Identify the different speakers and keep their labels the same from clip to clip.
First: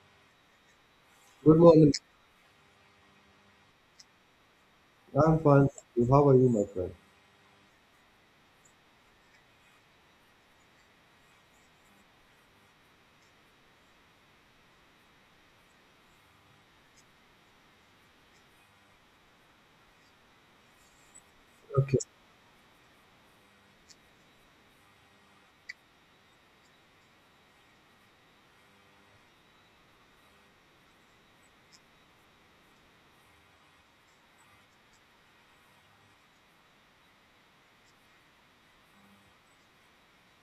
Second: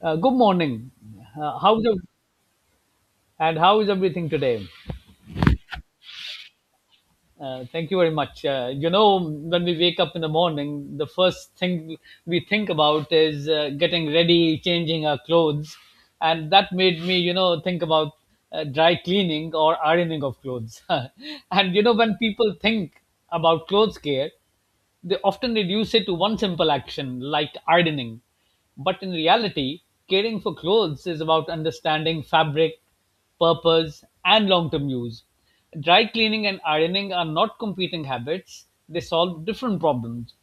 Speaker 1: Good morning.
Speaker 2: Good
Speaker 1: Uh, how's
Speaker 2: morning.
Speaker 1: ev- and how is everything today?
Speaker 2: I'm fine. How are you, my friend?
Speaker 1: Thank you very much. You know, when we wake up in the morning, the first thing we think about is getting ready, changing our clothes, and that made me, you know, think about dry cleaning or ironing of clothes. And you know,
Speaker 2: Okay.
Speaker 1: when people think about clothes care, they often reduce it to one simple action, like ironing. But in reality, caring for clothes is about understanding fabric, purpose, and long term use. Dry cleaning and ironing are not competing habits, they solve different problems.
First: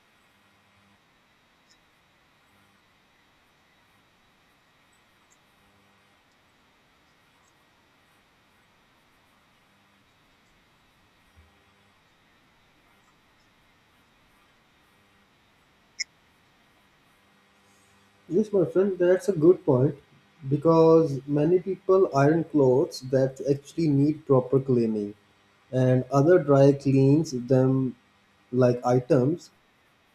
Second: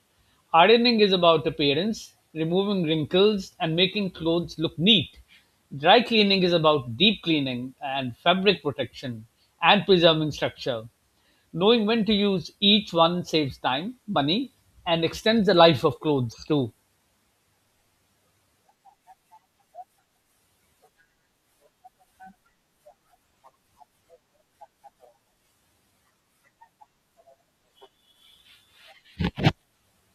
Speaker 1: Ironing is about appearance, removing wrinkles, and making clothes look neat. Dry cleaning is about deep cleaning and fabric protection and preserving structure. Knowing when to use each one saves time, money, and extends the life of clothes too.
Speaker 2: Yes, my friend, that's a good point because many people iron clothes that actually need proper cleaning and other dry cleans them like items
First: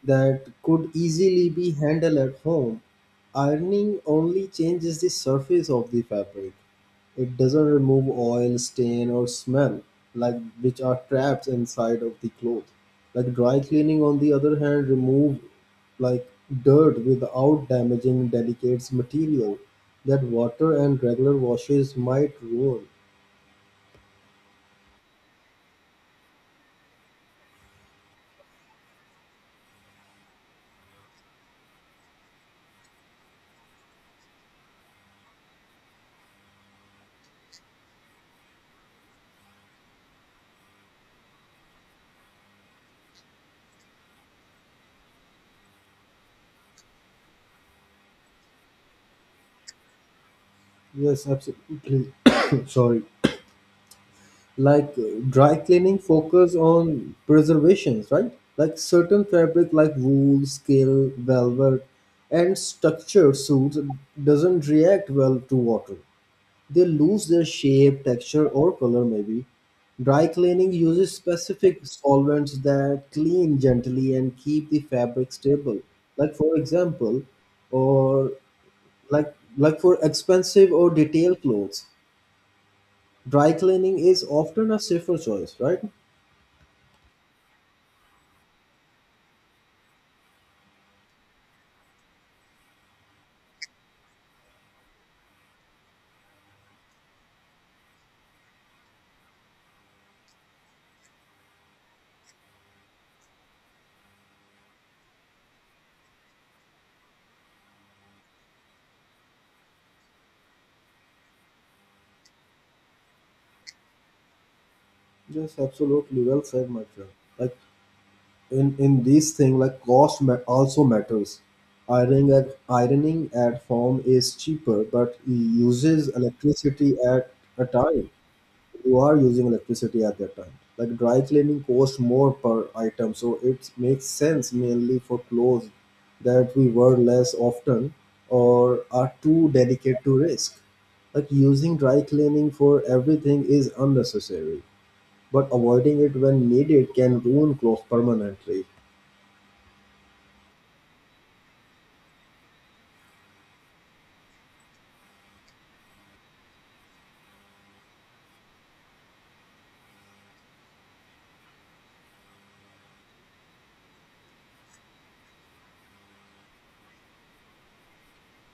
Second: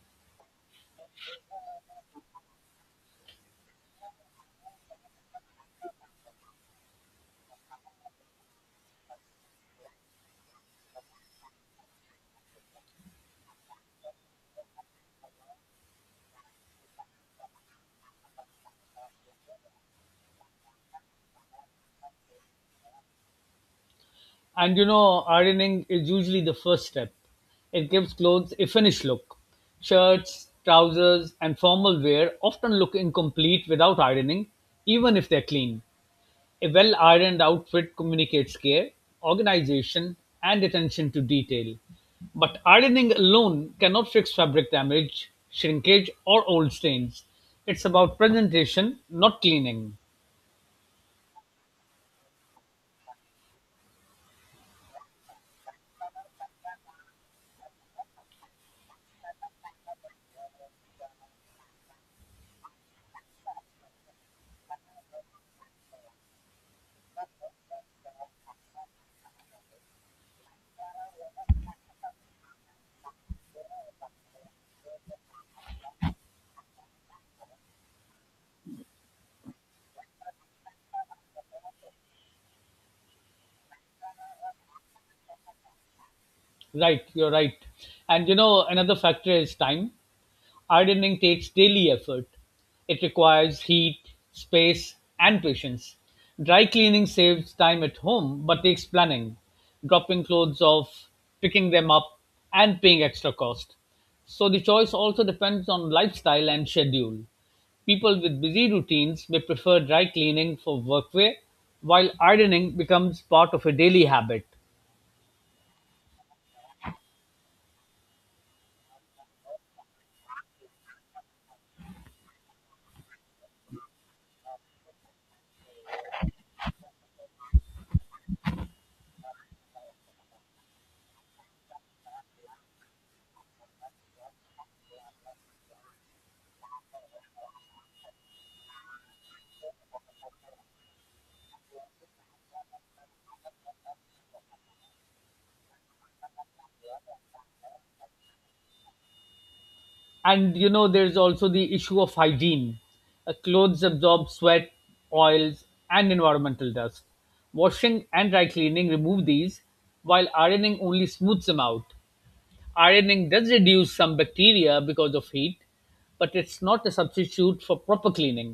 Speaker 2: that could easily be handled at home. Ironing only changes the surface of the fabric. It doesn't remove oil, stain, or smell, like which are trapped inside of the cloth. Like dry cleaning, on the other hand, remove like dirt without damaging delicate material that water and regular washes might ruin.
Speaker 1: And you know, ironing is usually the first step. It gives clothes a finished look. Shirts, trousers, and formal wear often look incomplete without ironing, even if they're clean. A well-ironed outfit communicates care, organization, and attention to detail, but ironing alone cannot fix fabric damage, shrinkage, or old stains. It's about presentation, not cleaning.
Speaker 2: Yes, absolutely. Sorry. like uh, Dry cleaning focus on preservations, right? Like certain fabric like wool scale velvet and structured suits doesn't react well to water. They lose their shape, texture, or color maybe. Dry cleaning uses specific solvents that clean gently and keep the fabric stable, like for example, or like for expensive or detailed clothes, dry cleaning is often a safer choice, right?
Speaker 1: Right, you're right. And you know, another factor is time. Ironing takes daily effort; it requires heat, space, and patience. Dry cleaning saves time at home but takes planning, dropping clothes off, picking them up, and paying extra cost. So the choice also depends on lifestyle and schedule. People with busy routines may prefer dry cleaning for workwear, while ironing becomes part of a daily habit.
Speaker 2: Yes, absolutely. Well said, my friend. Like in these thing, like also matters. Ironing at home is cheaper, but it uses electricity at a time. You are using electricity at that time. Like dry cleaning costs more per item, so it makes sense mainly for clothes that we wear less often or are too delicate to risk. Like using dry cleaning for everything is unnecessary, but avoiding it when needed can ruin clothes permanently.
Speaker 1: And you know, there's also the issue of hygiene. Clothes absorb sweat, oils, and environmental dust. Washing and dry cleaning remove these, while ironing only smooths them out. Ironing does reduce some bacteria because of heat, but it's not a substitute for proper cleaning.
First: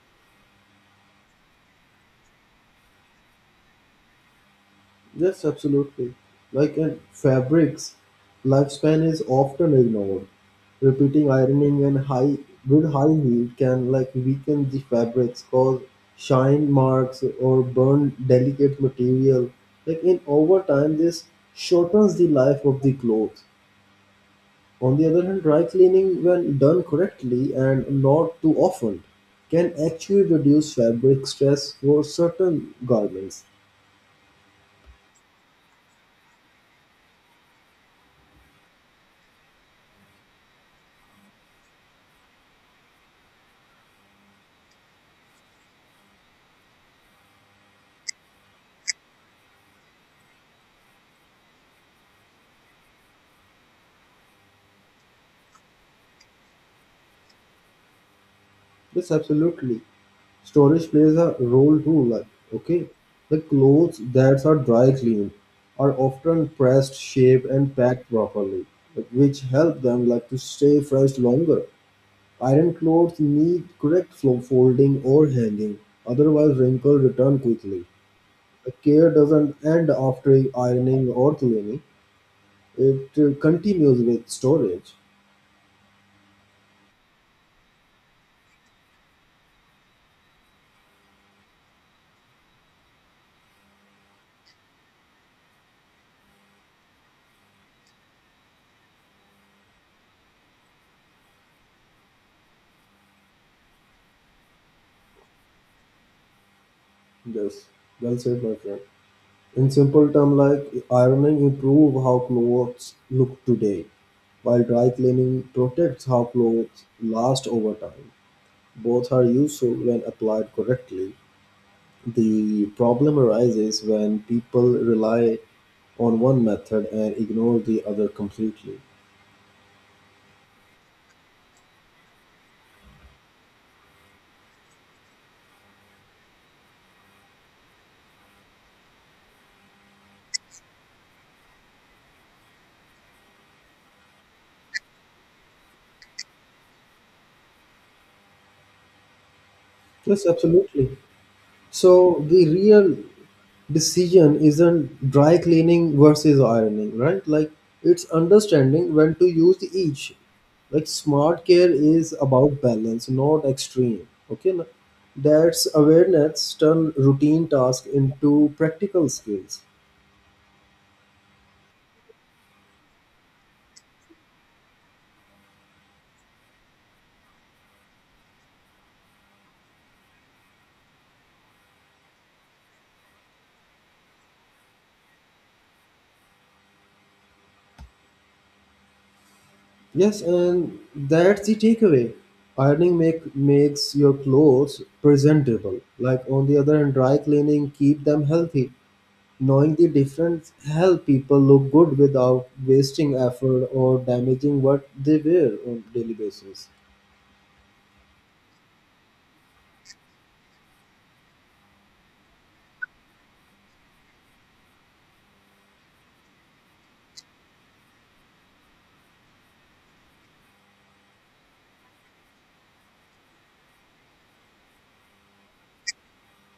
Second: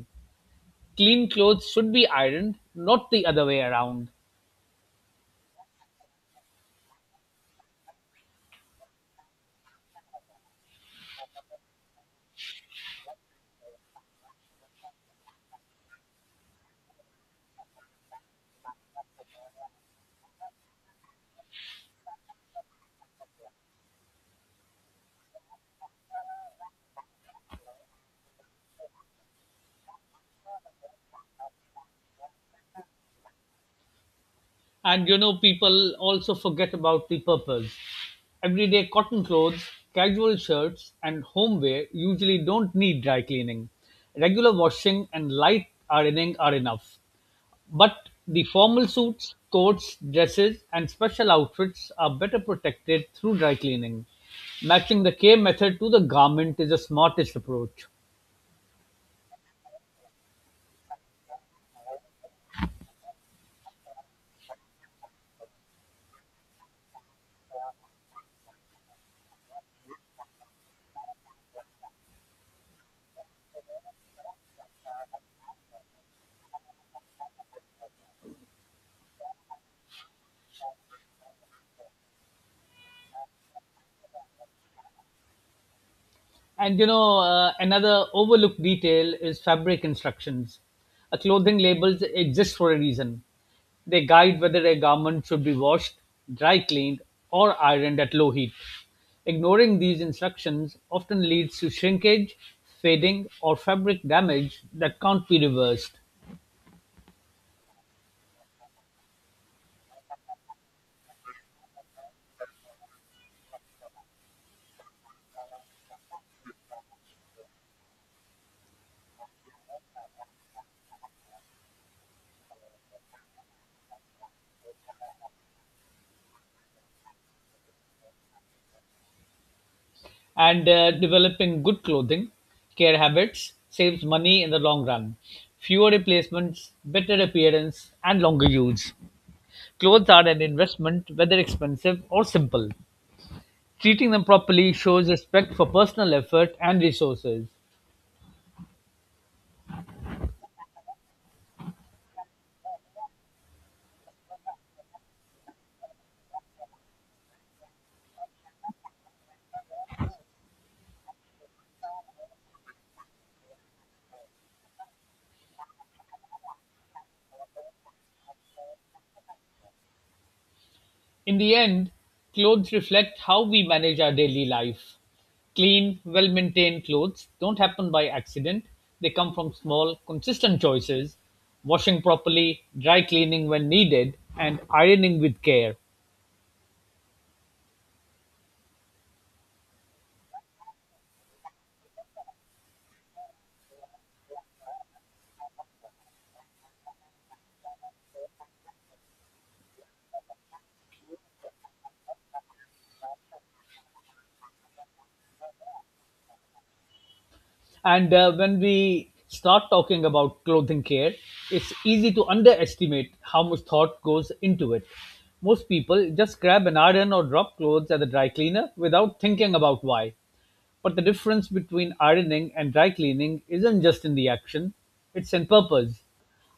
Speaker 1: Clean clothes should be ironed, not the other way around.
Speaker 2: Yes, absolutely. Like in fabrics, lifespan is often ignored. Repeating ironing and high with high heat can like weaken the fabrics, cause shine marks or burn delicate material. Like in over time, this shortens the life of the clothes. On the other hand, dry cleaning, when done correctly and not too often, can actually reduce fabric stress for certain garments.
Speaker 1: And you know, people also forget about the purpose. Everyday cotton clothes, casual shirts, and homeware usually don't need dry cleaning. Regular washing and light ironing are enough. But the formal suits, coats, dresses, and special outfits are better protected through dry cleaning. Matching the care method to the garment is the smartest approach.
Speaker 2: Yes, absolutely. Storage plays a role too. Like, okay, the clothes that are dry cleaned are often pressed, shaped, and packed properly, like, which help them like to stay fresh longer. Iron clothes need folding or hanging, otherwise wrinkles return quickly. Care doesn't end after ironing or cleaning. It continues with storage.
Speaker 1: And you know, another overlooked detail is fabric instructions. A clothing labels exist for a reason. They guide whether a garment should be washed, dry cleaned, or ironed at low heat. Ignoring these instructions often leads to shrinkage, fading, or fabric damage that can't be reversed.
Speaker 2: Yes, well said, my friend. In simple terms, like ironing improve how clothes look today, while dry cleaning protects how clothes last over time. Both are useful when applied correctly. The problem arises when people rely on one method and ignore the other completely.
Speaker 1: And developing good clothing care habits saves money in the long run. Fewer replacements, better appearance, and longer use. Clothes are an investment, whether expensive or simple. Treating them properly shows respect for personal effort and resources.
Speaker 2: Yes, absolutely. So the real decision isn't dry cleaning versus ironing, right? Like it's understanding when to use each. Like smart care is about balance, not extreme. Okay, na? That's awareness turn routine task into practical skills.
Speaker 1: In the end, clothes reflect how we manage our daily life. Clean, well maintained clothes don't happen by accident, they come from small, consistent choices: washing properly, dry cleaning when needed, and ironing with care.
Speaker 2: Yes, and that's the takeaway. Ironing make makes your clothes presentable. Like on the other hand, dry cleaning keep them healthy. Knowing the difference help people look good without wasting effort or damaging what they wear on daily basis.
Speaker 1: And when we start talking about clothing care, it's easy to underestimate how much thought goes into it. Most people just grab an iron or drop clothes at the dry cleaner without thinking about why. But the difference between ironing and dry cleaning isn't just in the action, it's in purpose.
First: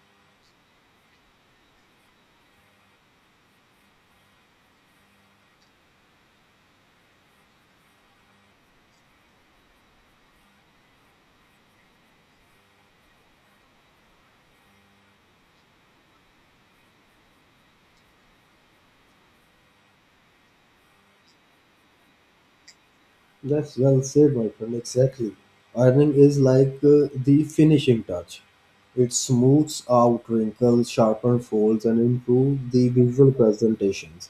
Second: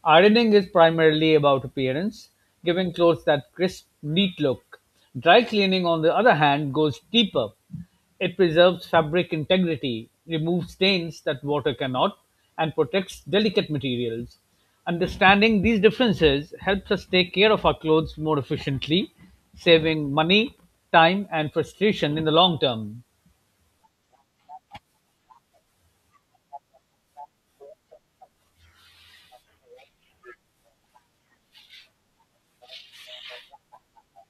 Speaker 1: Ironing is primarily about appearance, giving clothes that crisp, neat look. Dry cleaning, on the other hand, goes deeper. It preserves fabric integrity, removes stains that water cannot, and protects delicate materials. Understanding these differences helps us take care of our clothes more efficiently, saving money, time, and frustration in the long term.
Speaker 2: That's well said, my friend. Exactly. Ironing is like the finishing touch. It smooths out wrinkles, sharpens folds, and improves the visual presentations.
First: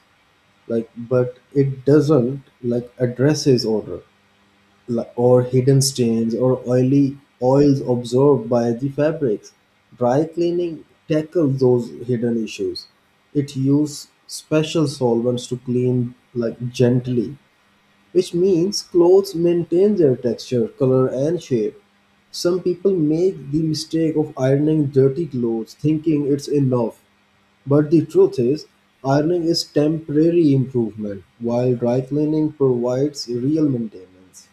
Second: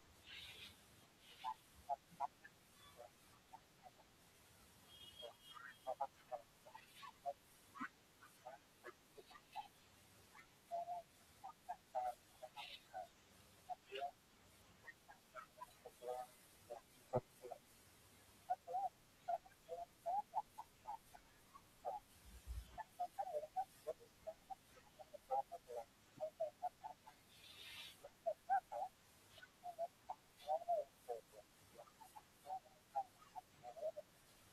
Speaker 2: Like, but it doesn't like addresses odor, or hidden stains or oily oils absorbed by the fabrics. Dry cleaning tackles those hidden issues. It uses special solvents to clean like gently, which means clothes maintain their texture, color and shape. Some people make the mistake of ironing dirty clothes thinking it's enough. But the truth is, ironing is temporary improvement, while dry cleaning provides real maintenance.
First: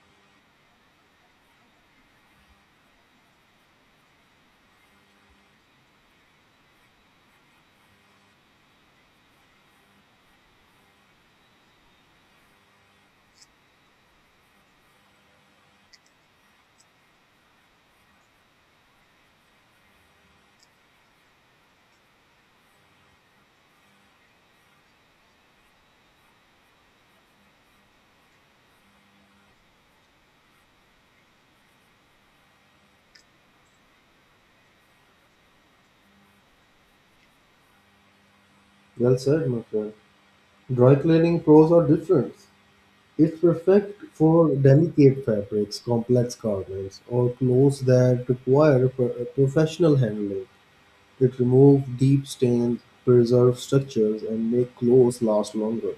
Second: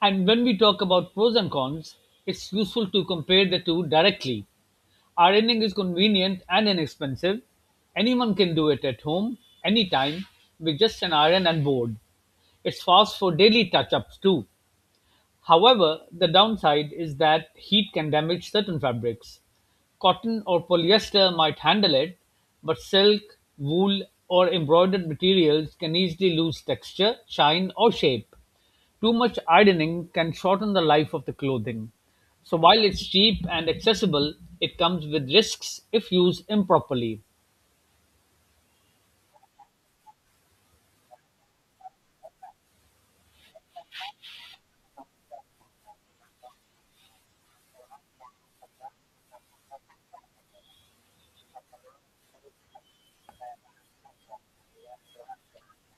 Speaker 1: And when we talk about pros and cons, it's useful to compare the two directly. Ironing is convenient and inexpensive. Anyone can do it at home, anytime, with just an iron and board. It's fast for daily touch ups too. However, the downside is that heat can damage certain fabrics. Cotton or polyester might handle it, but silk, wool, or embroidered materials can easily lose texture, shine, or shape. Too much ironing can shorten the life of the clothing. So while it's cheap and accessible, it comes with risks if used improperly.
Speaker 2: Well said, my friend. Dry cleaning pros are different. It's perfect for delicate fabrics, complex garments, or clothes that require professional handling. It removes deep stains, preserves structures, and make clothes last longer.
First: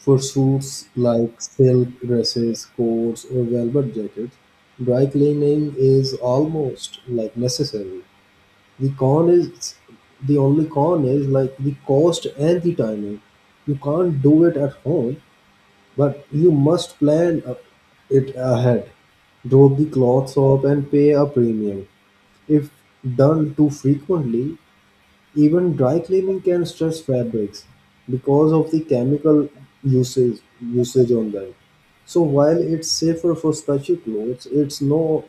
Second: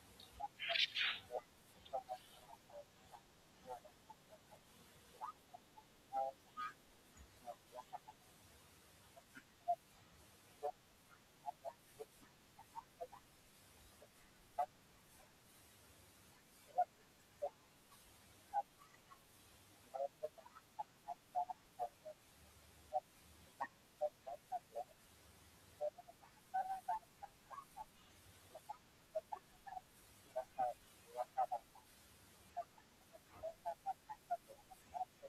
Speaker 2: For suits like silk dresses, coats, or velvet jackets, dry cleaning is almost like necessary. The con is the only con is like the cost and the timing. You can't do it at home, but you must plan a- it ahead. Draw the clothes up and pay a premium. If done too frequently, even dry cleaning can stress fabrics because of the chemical usage usage on them. So while it's safer for stretchy clothes, it's no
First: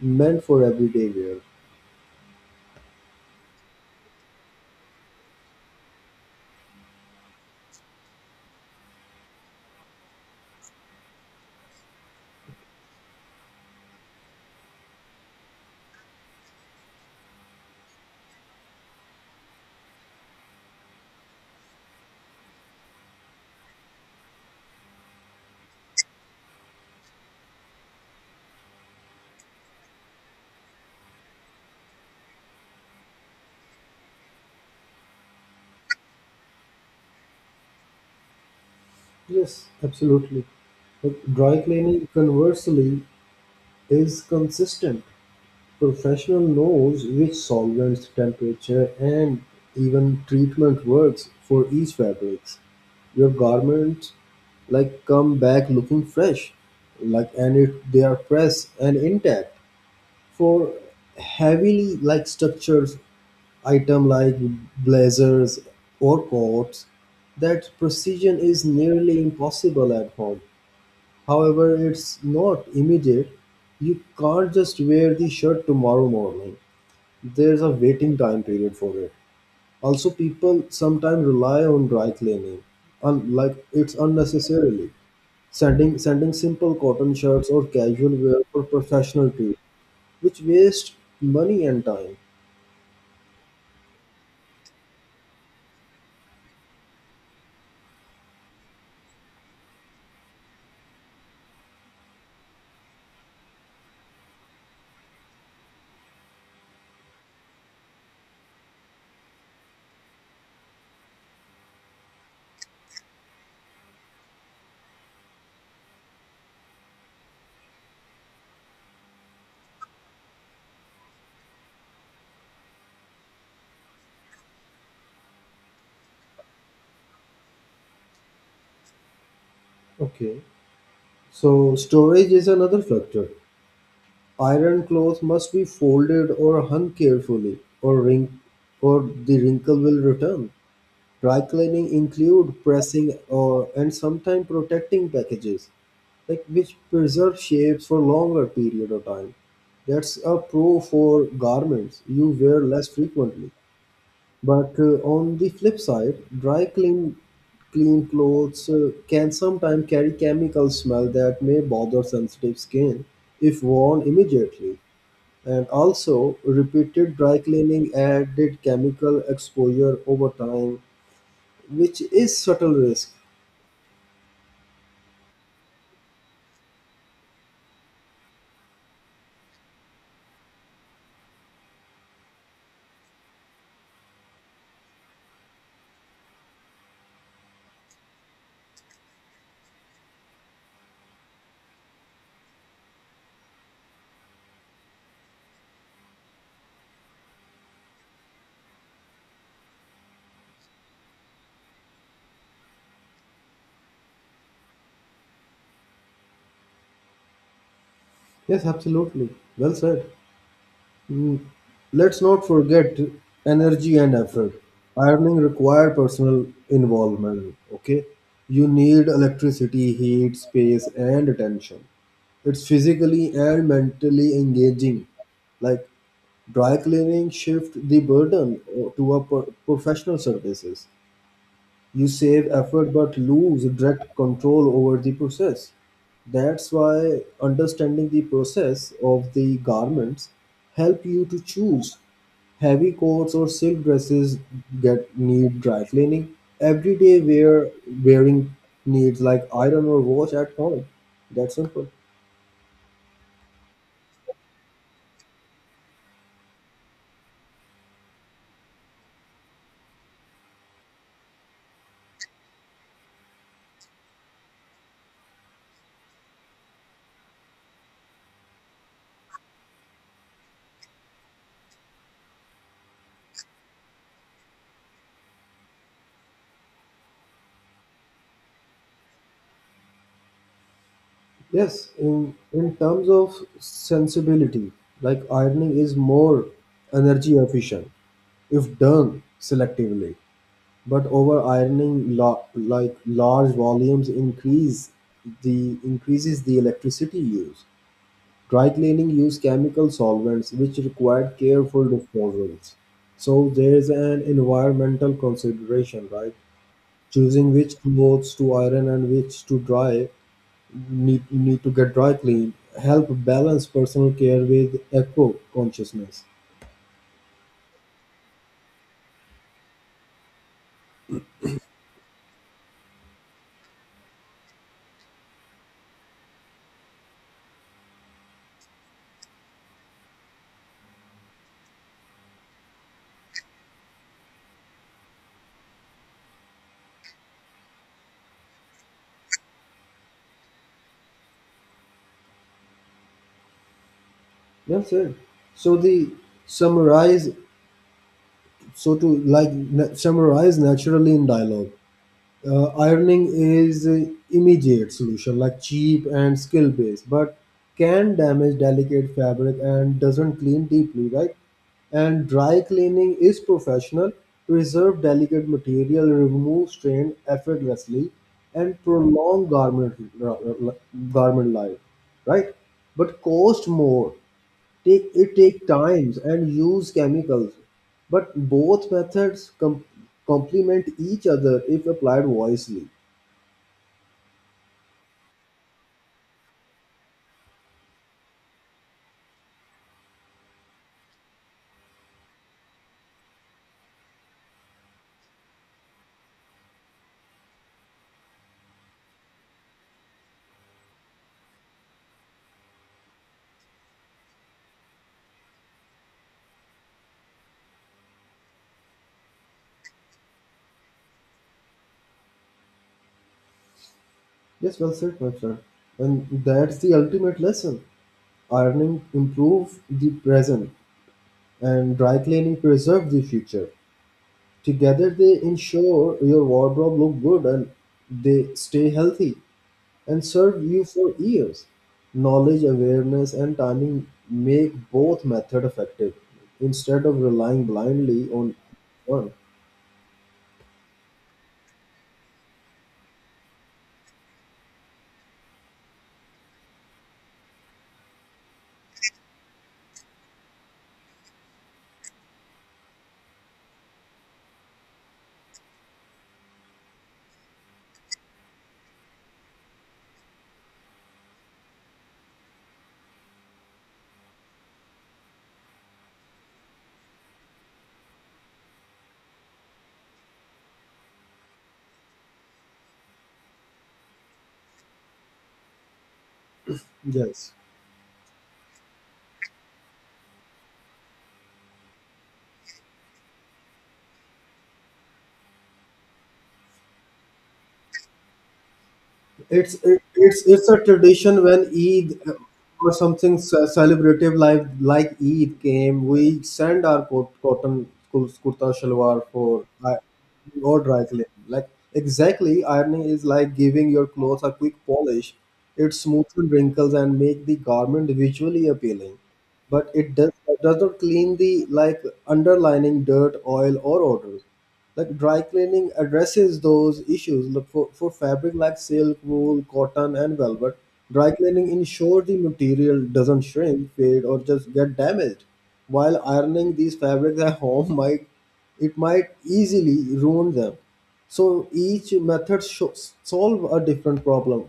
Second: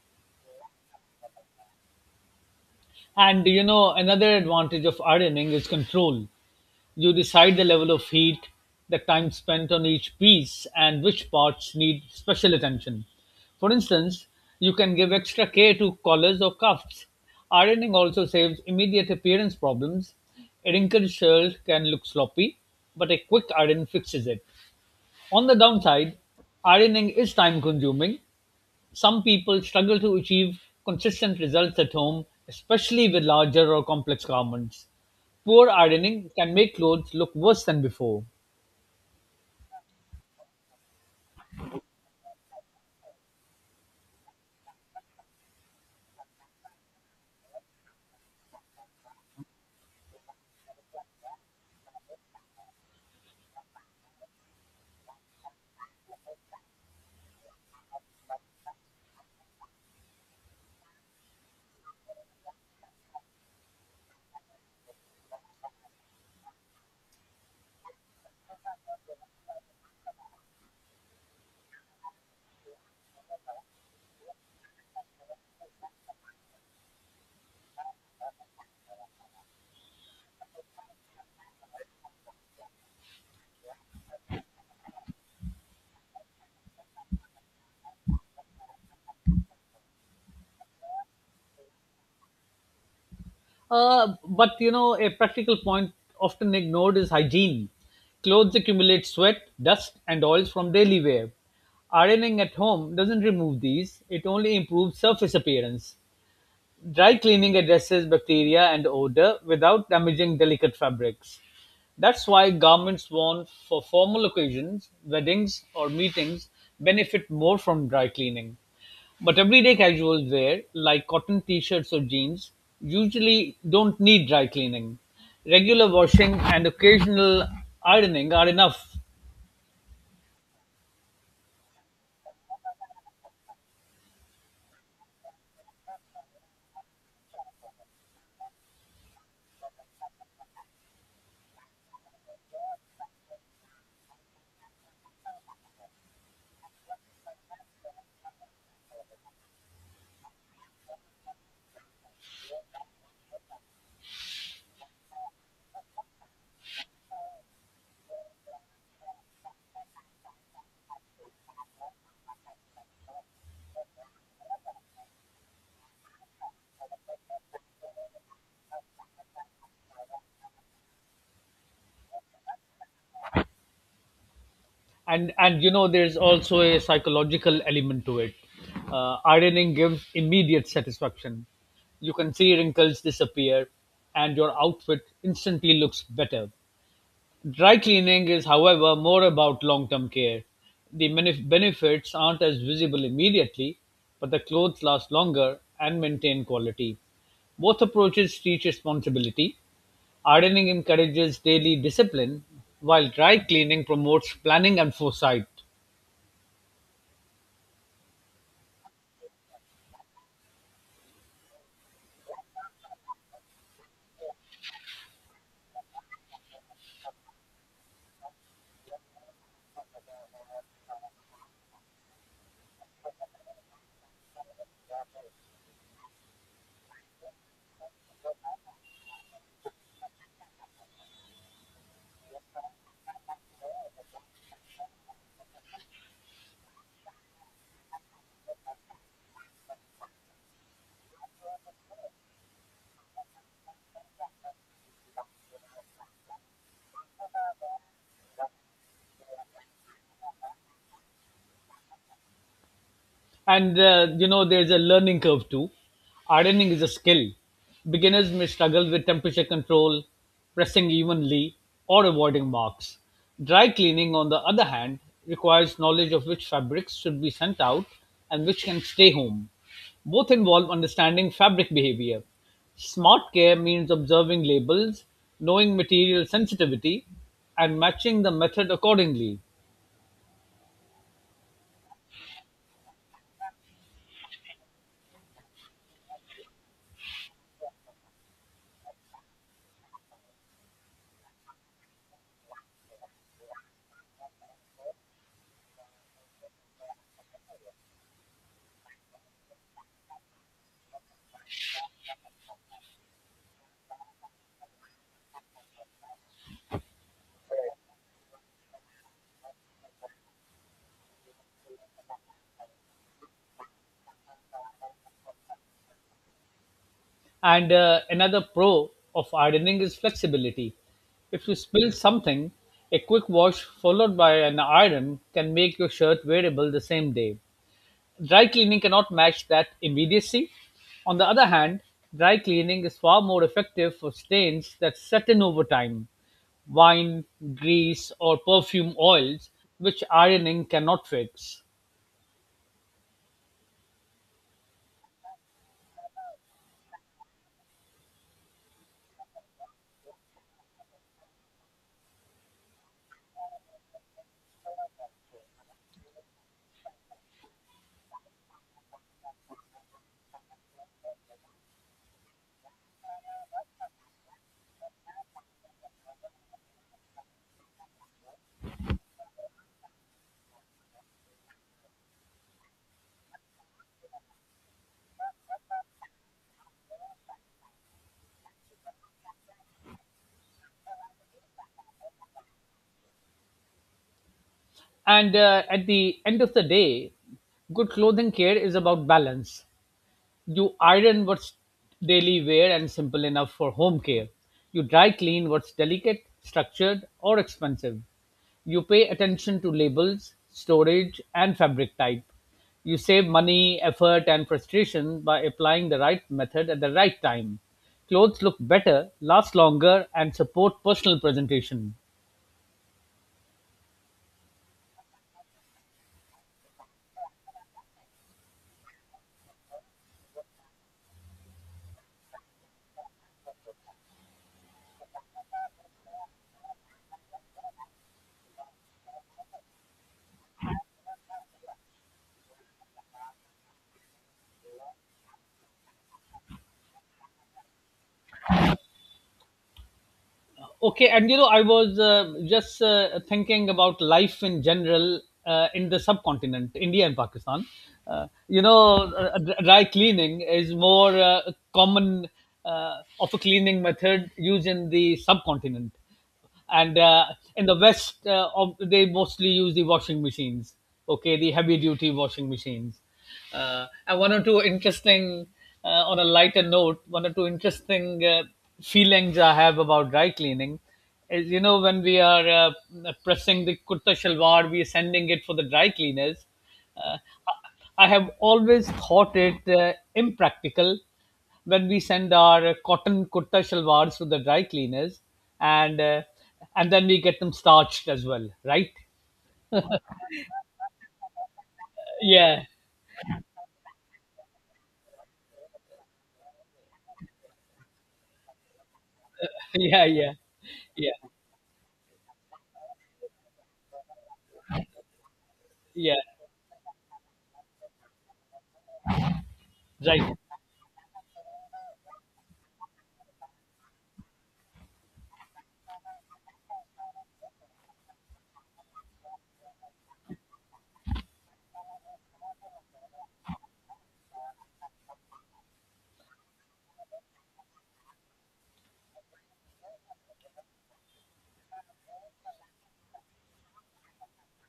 Speaker 2: meant for everyday wear.
Speaker 1: And you know, another advantage of ironing is control. You decide the level of heat, the time spent on each piece, and which parts need special attention. For instance, you can give extra care to collars or cuffs. Ironing also saves immediate appearance problems. A wrinkled shirt can look sloppy, but a quick iron fixes it. On the downside, ironing is time consuming. Some people struggle to achieve consistent results at home, especially with larger or complex garments. Poor ironing can make clothes look worse than before.
Speaker 2: Yes, absolutely. But dry cleaning, conversely, is consistent. Professional knows which solvents, temperature, and even treatment works for each fabrics. Your garments like come back looking fresh, like and it, they are pressed and intact. For heavily like structures, item like blazers or coats, that precision is nearly impossible at home. However, it's not immediate. You can't just wear the shirt tomorrow morning. There's a waiting time period for it. Also, people sometimes rely on dry cleaning, like it's unnecessarily. Sending simple cotton shirts or casual wear for professional too, which waste money and time.
Speaker 1: But you know, a practical point often ignored is hygiene. Clothes accumulate sweat, dust, and oils from daily wear. Ironing at home doesn't remove these, it only improves surface appearance. Dry cleaning addresses bacteria and odor without damaging delicate fabrics. That's why garments worn for formal occasions, weddings, or meetings benefit more from dry cleaning. But everyday casual wear, like cotton t shirts or jeans, usually don't need dry cleaning. Regular washing and occasional ironing are enough.
Speaker 2: Okay. So storage is another factor. Iron clothes must be folded or hung carefully, or the wrinkle will return. Dry cleaning include pressing or and sometimes protecting packages, like which preserve shapes for longer period of time. That's a pro for garments you wear less frequently. But on the flip side, dry clean clothes can sometimes carry chemical smell that may bother sensitive skin if worn immediately. And also, repeated dry cleaning added chemical exposure over time, which is subtle risk.
Speaker 1: And you know, there's also a psychological element to it. Ironing gives immediate satisfaction. You can see wrinkles disappear, and your outfit instantly looks better. Dry cleaning is, however, more about long term care. The benefits aren't as visible immediately, but the clothes last longer and maintain quality. Both approaches teach responsibility. Ironing encourages daily discipline, while dry cleaning promotes planning and foresight.
Speaker 2: Yes, absolutely. Well said. Mm, let's not forget energy and effort. Ironing require personal involvement, okay? You need electricity, heat, space and attention. It's physically and mentally engaging. Like dry cleaning shift the burden to a professional services. You save effort but lose direct control over the process. That's why understanding the process of the garments help you to choose heavy coats or silk dresses get need dry cleaning. Everyday wearing needs like iron or wash at home. That's simple.
Speaker 1: And you know, there's a learning curve too. Ironing is a skill. Beginners may struggle with temperature control, pressing evenly, or avoiding marks. Dry cleaning, on the other hand, requires knowledge of which fabrics should be sent out and which can stay home. Both involve understanding fabric behavior. Smart care means observing labels, knowing material sensitivity, and matching the method accordingly.
Speaker 2: Yes, in terms of sensibility, like ironing is more energy efficient if done selectively. But like large volumes increases the electricity use. Dry cleaning use chemical solvents which require careful disposals. So there is an environmental consideration, right? Choosing which clothes to iron and which to need to get dry cleaned help balance personal care with eco consciousness.
Speaker 1: And another pro of ironing is flexibility. If you spill something, a quick wash followed by an iron can make your shirt wearable the same day. Dry cleaning cannot match that immediacy. On the other hand, dry cleaning is far more effective for stains that set in over time: wine, grease, or perfume oils, which ironing cannot fix.
Speaker 2: That's it. So the summarize so to like summarize naturally in dialogue, ironing is a immediate solution like cheap and skill based but can damage delicate fabric and doesn't clean deeply, right? And dry cleaning is professional, preserve delicate material, remove strain effortlessly, and prolong uh, uh, garment life, right? But cost more. Take times and use chemicals, but both methods complement each other if applied wisely.
Speaker 1: And at the end of the day, good clothing care is about balance. You iron what's daily wear and simple enough for home care. You dry clean what's delicate, structured, or expensive. You pay attention to labels, storage, and fabric type. You save money, effort, and frustration by applying the right method at the right time. Clothes look better, last longer, and support personal presentation.
Speaker 2: Yes, well said, my friend. And that's the ultimate lesson. Ironing improve the present, and dry cleaning preserve the future. Together, they ensure your wardrobe look good and they stay healthy and serve you for years. Knowledge, awareness, and timing make both method effective instead of relying blindly on one.
Speaker 1: Okay, and you know, I was just thinking about life in general, in the subcontinent, India and Pakistan. You know, dry cleaning is more common of a cleaning method used in the subcontinent, and in the west they mostly use the washing machines. Okay, the heavy duty washing machines. And one or two interesting on a lighter note, one or two interesting feelings I have about dry cleaning is, you know, when we are pressing the kurta shalwar, we are sending it for the dry cleaners. uh,
Speaker 2: Yes.
Speaker 1: I have always thought it impractical when we send our cotton kurta shalwars to the dry cleaners, and and then we get them starched as well, right?
Speaker 2: It's it, it's a tradition. When Eid
Speaker 1: Yeah.
Speaker 2: or something celebrative like Eid came, we send our cotton kurta shalwar for
Speaker 1: Yeah, yeah.
Speaker 2: or dry
Speaker 1: Yeah.
Speaker 2: cleaning. Like exactly, ironing is like giving your clothes a quick polish. It
Speaker 1: Yeah.
Speaker 2: smoothens wrinkles and make the garment visually appealing, but it does
Speaker 1: Right.
Speaker 2: does not clean the like underlining dirt, oil, or odor. Like dry cleaning addresses those issues look for fabric like silk, wool, cotton and velvet. Dry cleaning ensures the material doesn't shrink, fade or just get damaged, while ironing these fabrics at home might, it might easily ruin them. So each method solve a different problem.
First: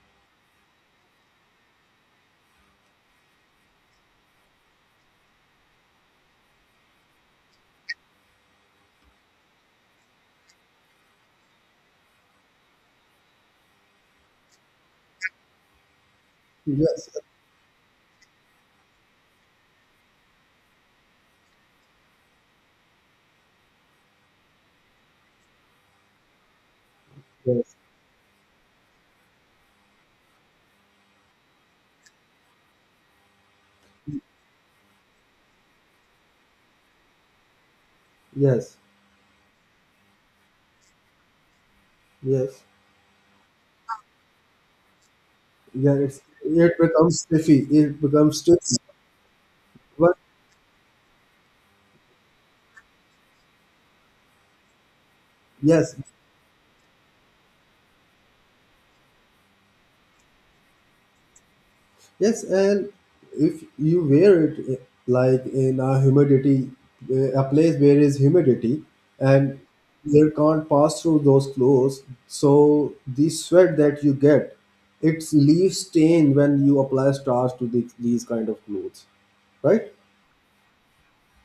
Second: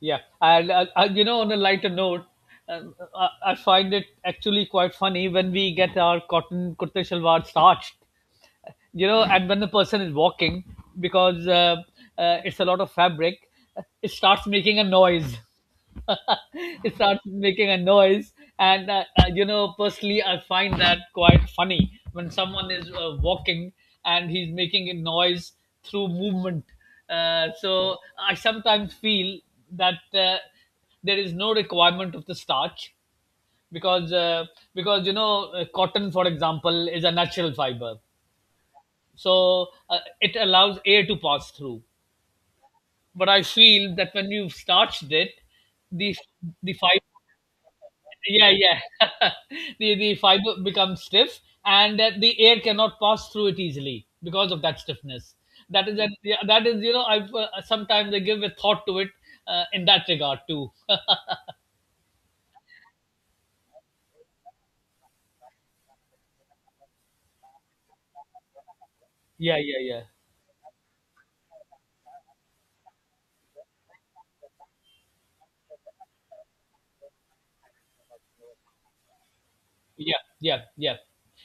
Speaker 1: Yeah. And you know, on a lighter note, I find it actually quite funny when we get our cotton kurta shalwar starched, you know, and when the person is walking, because it's a lot of fabric, it starts making a noise. It
Speaker 2: Yes.
Speaker 1: starts making a noise, and you know, personally I find that quite funny when someone is walking and he's making a noise through movement. uh,
Speaker 2: Yes.
Speaker 1: so I sometimes feel that there is no requirement of the starch, because because, you know, cotton for example is a natural fiber,
Speaker 2: Yes.
Speaker 1: so it allows air to pass through.
Speaker 2: Yes.
Speaker 1: But I feel that when you've starched it,
Speaker 2: Yeah,
Speaker 1: the
Speaker 2: it's
Speaker 1: the
Speaker 2: it
Speaker 1: fiber,
Speaker 2: becomes stiffy, it becomes
Speaker 1: yeah,
Speaker 2: stiff.
Speaker 1: yeah. The
Speaker 2: But
Speaker 1: fiber becomes stiff, and that the air cannot pass through it easily because of that stiffness.
Speaker 2: yes.
Speaker 1: Yeah, that is, you know, I've sometimes I give a thought to it in that regard too.
Speaker 2: Yes, and if you wear it like in a humidity, a place where is humidity
Speaker 1: Yeah,
Speaker 2: and
Speaker 1: yeah, yeah.
Speaker 2: air can't pass through those clothes, so the sweat that you get, it leaves stain when you apply starch to the, these kind of clothes, right?
Speaker 1: Yeah, yeah, yeah.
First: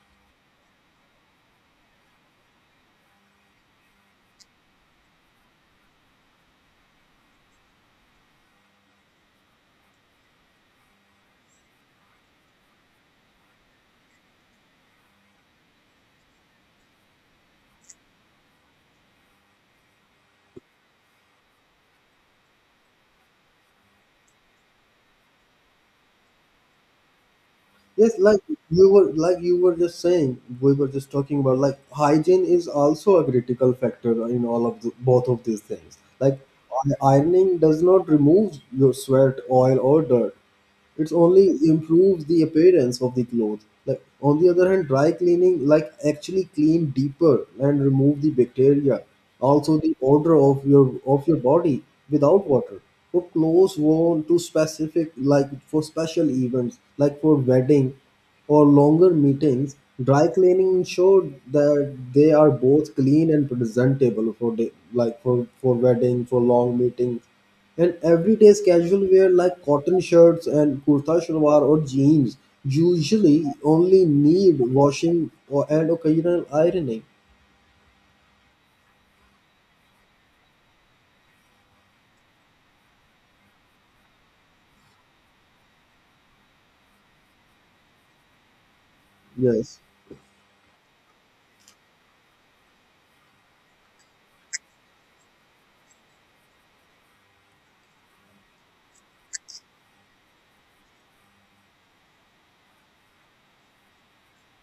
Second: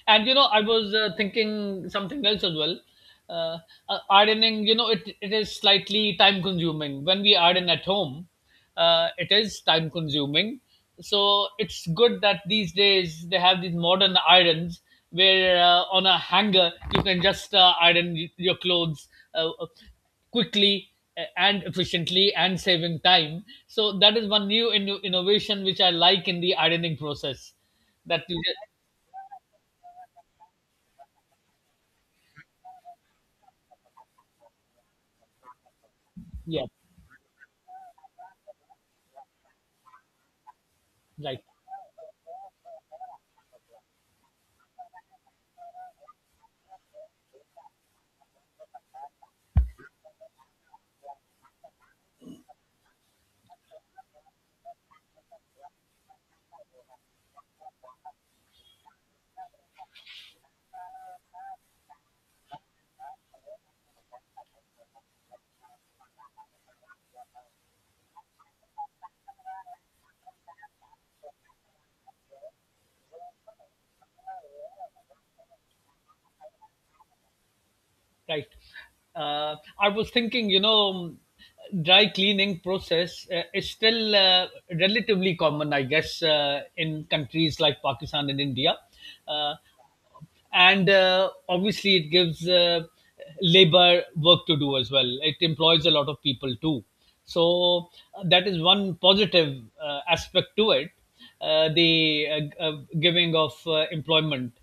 Speaker 1: And you know, I was thinking something else as well. Uh, Ironing, you know, it is slightly time consuming. When we iron at home, it is time consuming. So it's good that these days they have these modern irons where, on a hanger, you can just your clothes uh, uh, quickly and efficiently, and saving time. So that is one new innovation which I like in the ironing process
Speaker 2: Yes,
Speaker 1: that you just,
Speaker 2: like you were just saying, we were just talking about like hygiene is also a critical factor in all of the, both of these things. Like
Speaker 1: yeah,
Speaker 2: ironing does not remove your sweat, oil, or dirt. It
Speaker 1: right,
Speaker 2: only improves the appearance of the clothes. Like on the other hand, dry cleaning like actually clean deeper and remove the bacteria, also the odor of your body without water. For clothes worn to specific like for special events like for wedding or longer meetings, dry cleaning ensured that they are both clean and presentable for day, like for wedding, for long meetings, and everyday's casual wear like cotton shirts and kurta shalwar or jeans usually only need washing or and occasional ironing.
Speaker 1: right. Uh, i was thinking, you know, dry cleaning process is still relatively common, I guess, in countries like Pakistan and India. uh,
Speaker 2: Yes,
Speaker 1: and obviously it gives labor work to do as well. It employs a lot of people too. So that is one positive aspect to it, the giving of employment.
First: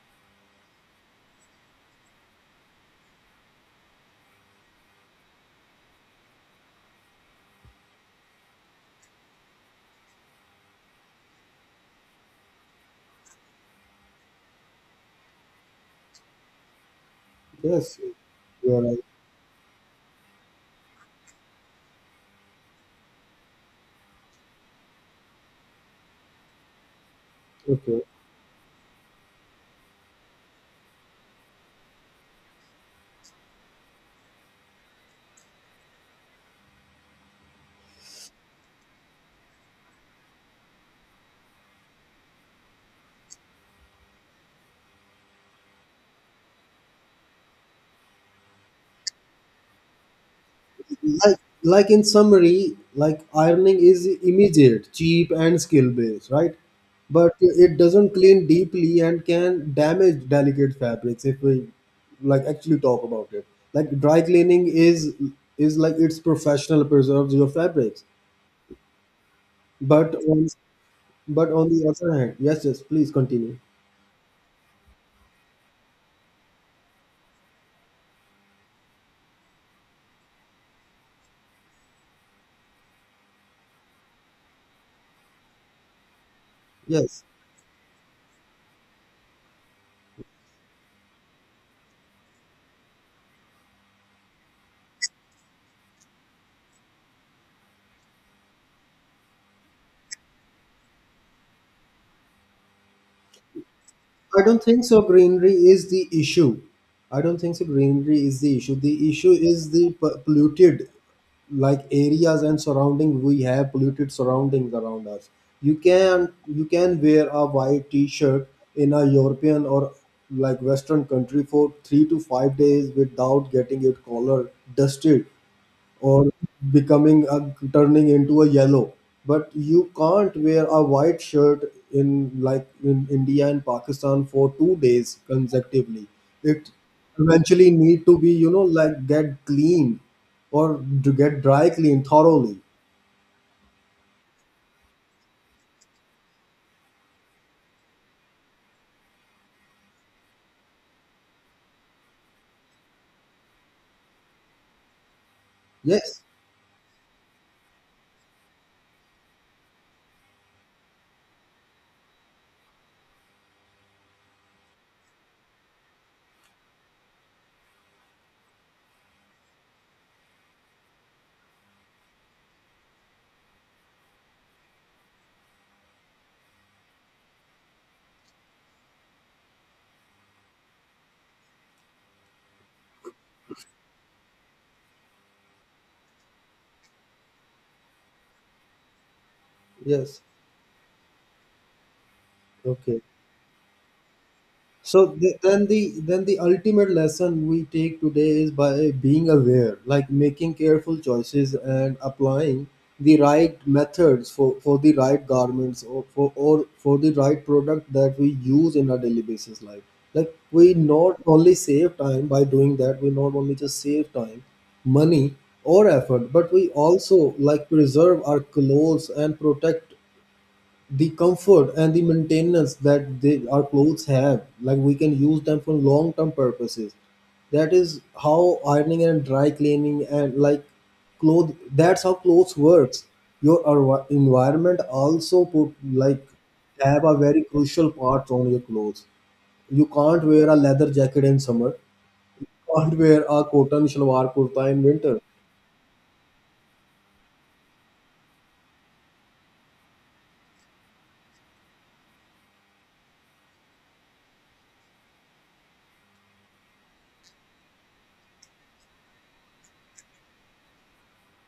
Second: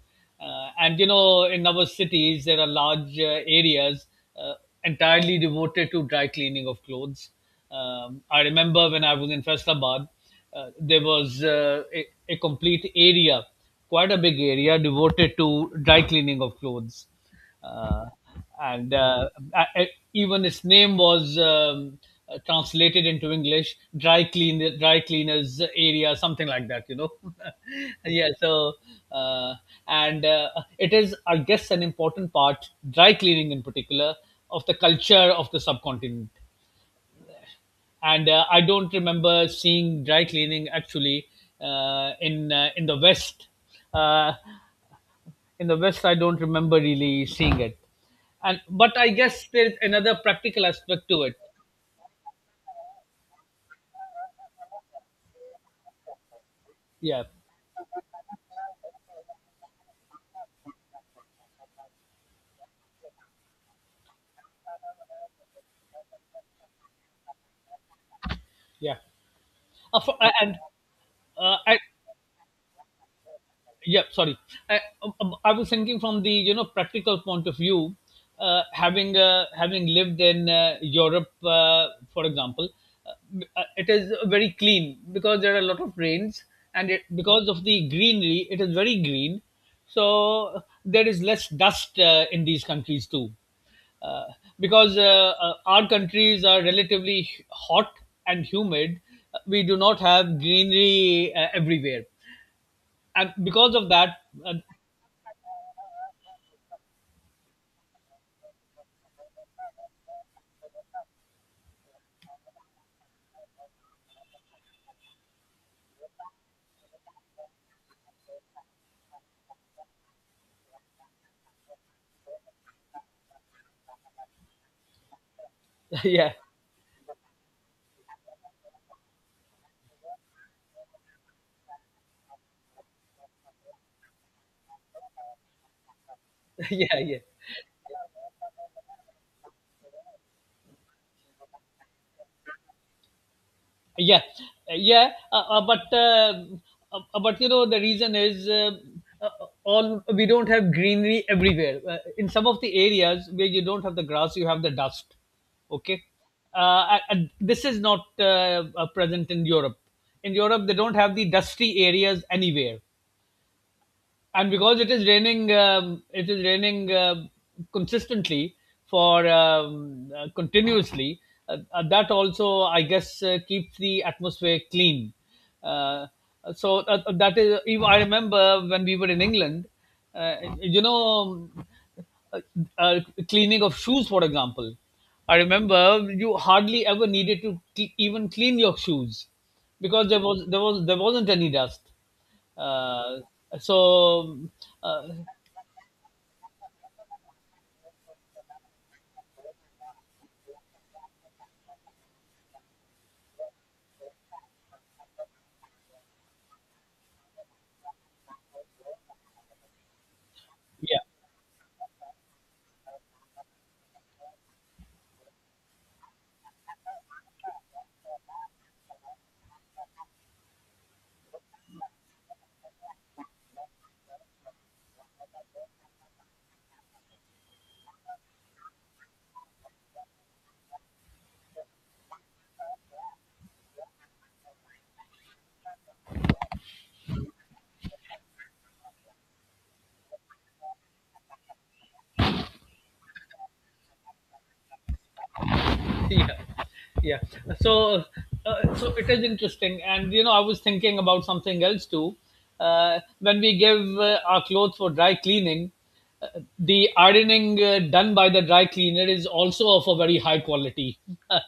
Speaker 1: And you know, in our cities there are large areas uh, uh, entirely devoted to dry cleaning of clothes. I remember when I was in Faisalabad, there was a complete area, quite a big area, devoted to dry cleaning of clothes.
Speaker 2: yes,
Speaker 1: Uh,
Speaker 2: you are
Speaker 1: and
Speaker 2: right.
Speaker 1: I, I- even its name was translated into English, dry clean, dry cleaners area, something like that, you know.
Speaker 2: Okay.
Speaker 1: Yeah, so uh, and it is, I guess, an important part, dry cleaning in particular, of the culture of the subcontinent. And I don't remember seeing dry cleaning actually in the west. uh, in the west I don't remember really seeing it. And but I guess there's another practical aspect to it.
Speaker 2: Like, like in summary, like ironing is immediate, cheap, and skill based, right?
Speaker 1: Yeah,
Speaker 2: But it doesn't clean deeply and can damage delicate fabrics if we like actually talk about it. Like dry cleaning is like it's professional, preserves your fabrics.
Speaker 1: yeah.
Speaker 2: But on,
Speaker 1: And
Speaker 2: but
Speaker 1: uh,
Speaker 2: on
Speaker 1: I,
Speaker 2: the other hand, yes, yes, please continue.
Speaker 1: yeah, sorry. I was thinking from the, you know, practical point of view, having having lived in Europe, for example. It is very clean because there are a lot of rains, and it,
Speaker 2: Yes,
Speaker 1: because of the greenery, it is very green. So there is less dust in these countries too, uh, because our countries are relatively hot and humid. We do not have greenery everywhere, and because of that
Speaker 2: I
Speaker 1: uh,
Speaker 2: don't think so. Greenery is the issue. I don't think so. Greenery is the issue. The issue is the polluted, like areas and surrounding. We have polluted surroundings around us. You can wear a white T-shirt in a European or like Western country for 3 to 5 days without getting it collar dusted or
Speaker 1: yeah
Speaker 2: turning into a yellow, but you can't wear a white shirt in like in India and Pakistan for 2 days consecutively. It
Speaker 1: yeah, yeah,
Speaker 2: eventually need to be you know like get clean or to get dry clean thoroughly.
Speaker 1: yeah, yeah. But you know, the reason is uh, all, we don't have greenery everywhere. In some of the areas where you don't have the grass, you have the dust. Okay.
Speaker 2: Yes,
Speaker 1: And this is not present in Europe. In Europe they don't have the dusty areas anywhere. And because it is raining, it is raining consistently for continuously, that also, I guess, keeps the atmosphere clean. uh, that is, even I remember when we were in England, uh, you know um, uh, uh, cleaning of shoes, for example. I remember you hardly ever needed to cle even clean your shoes, because
Speaker 2: yes,
Speaker 1: there was there was there wasn't any dust.
Speaker 2: okay.
Speaker 1: uh, so
Speaker 2: So
Speaker 1: uh,
Speaker 2: then the ultimate lesson we take today is by being aware, like making careful choices and applying the right methods for the right garments or for the right product that we use in our daily basis life. Like we
Speaker 1: yeah.
Speaker 2: not only save time by doing that, we not only just save time, money or effort, but we also like preserve our clothes and protect the comfort and the maintenance that our clothes have, like we can use them for long term purposes. That is how ironing and dry cleaning and like clothes that's how clothes works. Your environment also put like have a very crucial part on your clothes. You can't wear a leather jacket in summer, can't wear a cotton shalwar kurta in winter.
Speaker 1: Yeah, yeah. So so it is interesting. And you know, I was thinking about something else too. When we give our clothes for dry cleaning, uh, the ironing done by the dry cleaner is also of a very high quality.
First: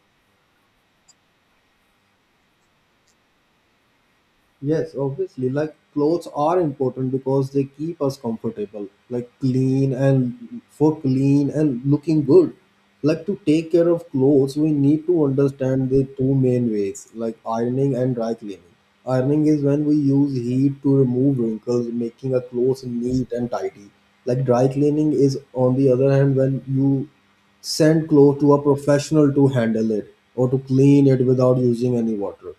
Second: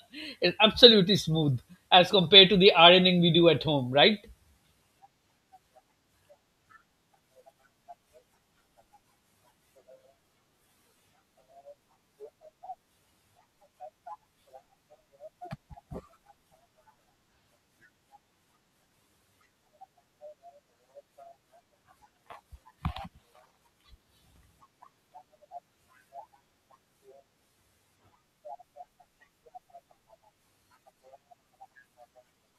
Speaker 1: It's absolutely smooth as compared to the ironing we do at home, right?
Speaker 2: Yes, obviously, like clothes are important because they keep us comfortable, like clean and for clean and looking good. Like to take care of clothes, we need to understand the two main ways, like ironing and dry cleaning. Ironing is when we use heat to remove wrinkles, making a clothes neat and tidy. Like dry cleaning is, on the other hand, when you send clothes to a professional to handle it or to clean it without using any water,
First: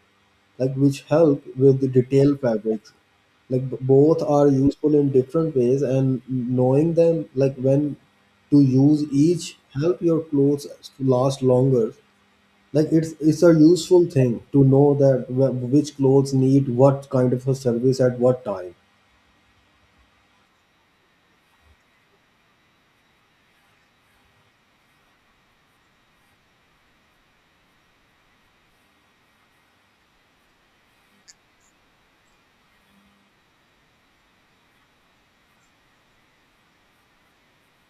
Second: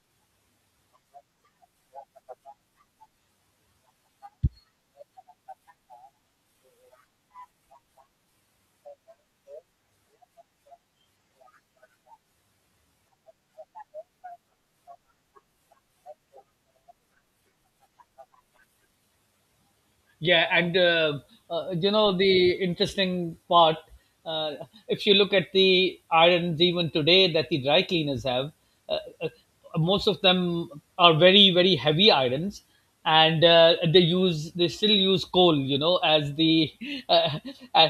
Speaker 2: like which help with the detail fabrics. Like both are useful in different ways, and knowing them, like when to use each, help your clothes last longer. Like it's a useful thing to know that which clothes need what kind of a service at what time.
Speaker 1: Yeah. and You know, the interesting part. Uh, if you look at the irons even today that the dry cleaners have, uh, uh, most of them are very, very heavy irons, and they still use coal, you know, as the uh, uh,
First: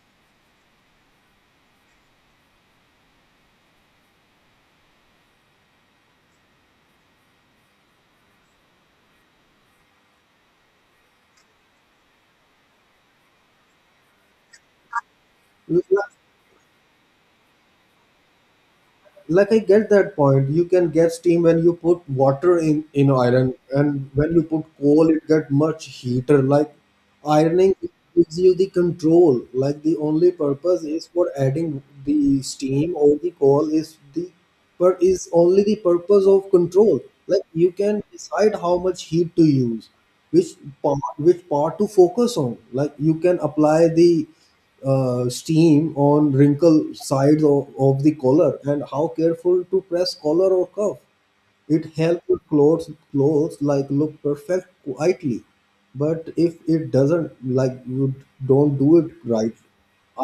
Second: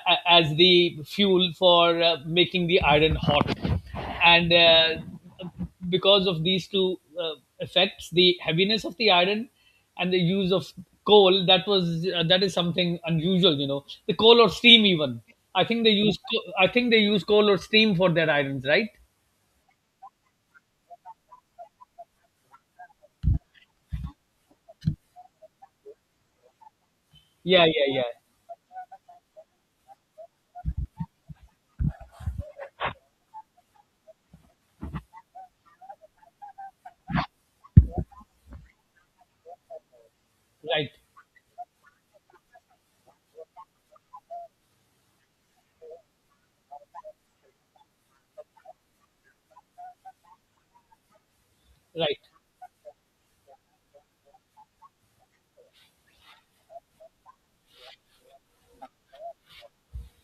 Speaker 1: as the fuel for making the iron hot. And. Because of these two effects, the heaviness of the iron and the use of coal, that was that is something unusual. You know, the coal or steam. Even I think they
Speaker 2: Yeah,
Speaker 1: use coal or steam for their irons, right?
Speaker 2: like I get that point. You can get steam when you put water in iron, and when you put coal it get much heater. Like
Speaker 1: Yeah,
Speaker 2: ironing
Speaker 1: yeah, yeah,
Speaker 2: gives you the control. Like the only purpose is for adding the steam or the coal is the but is only the purpose of control. Like you can decide how much heat to use, which
Speaker 1: right,
Speaker 2: part to focus on. Like you can apply the steam on wrinkle sides of the collar, and how careful to press collar or cuff. It
Speaker 1: right,
Speaker 2: helps clothes like look perfect quietly, but if it doesn't, like you don't do it right,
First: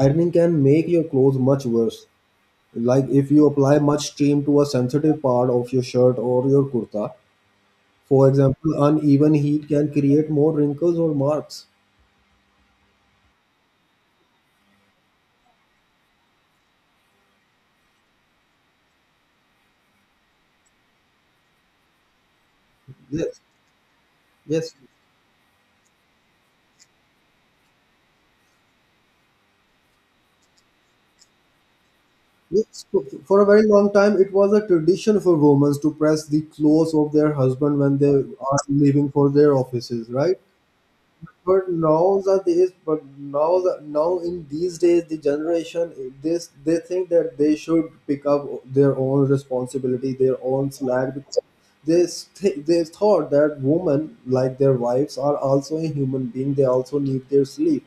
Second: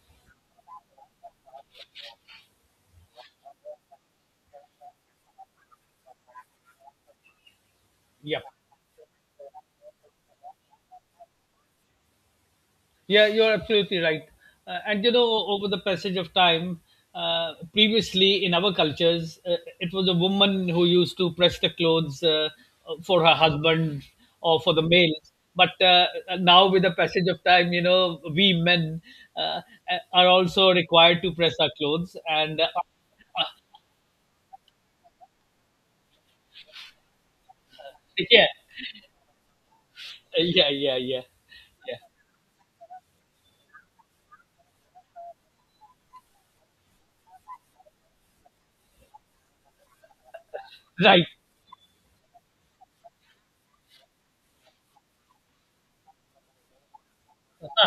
Speaker 2: ironing can make your clothes much worse. Like if you apply much steam to a sensitive part of your shirt or your kurta, for
Speaker 1: yeah.
Speaker 2: example, uneven heat can create more wrinkles or marks.
Speaker 1: Yeah, you're absolutely right. And you know, over the passage of time, previously in our cultures, it was a woman who used to press the clothes for her
Speaker 2: Yes,
Speaker 1: husband or
Speaker 2: yes.
Speaker 1: for the male. But now, with the passage of time, you know, we men uh, are also required to press our clothes. And
Speaker 2: Yes, for a very long time, it was a tradition for women to press the clothes of their husband when they
Speaker 1: yeah,
Speaker 2: are leaving for their offices, right?
Speaker 1: yeah, yeah, yeah,
Speaker 2: But
Speaker 1: yeah,
Speaker 2: nowadays, now in these days, the generation this they think that they should pick up their own responsibility, their own slack.
Speaker 1: right.
Speaker 2: Because they thought that women, like their wives, are also a human being. They also need their sleep.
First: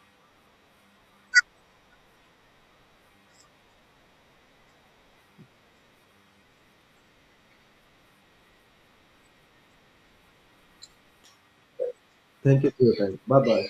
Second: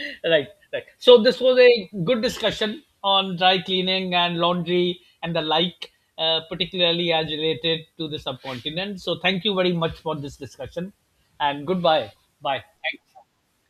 Speaker 1: Right, right. So this was a good discussion on dry cleaning and laundry and the like, particularly as related to the subcontinent. So thank you very much for this discussion, and goodbye.
Speaker 2: Thank
Speaker 1: Bye.
Speaker 2: you for your time.
Speaker 1: Thanks.
Speaker 2: Bye bye.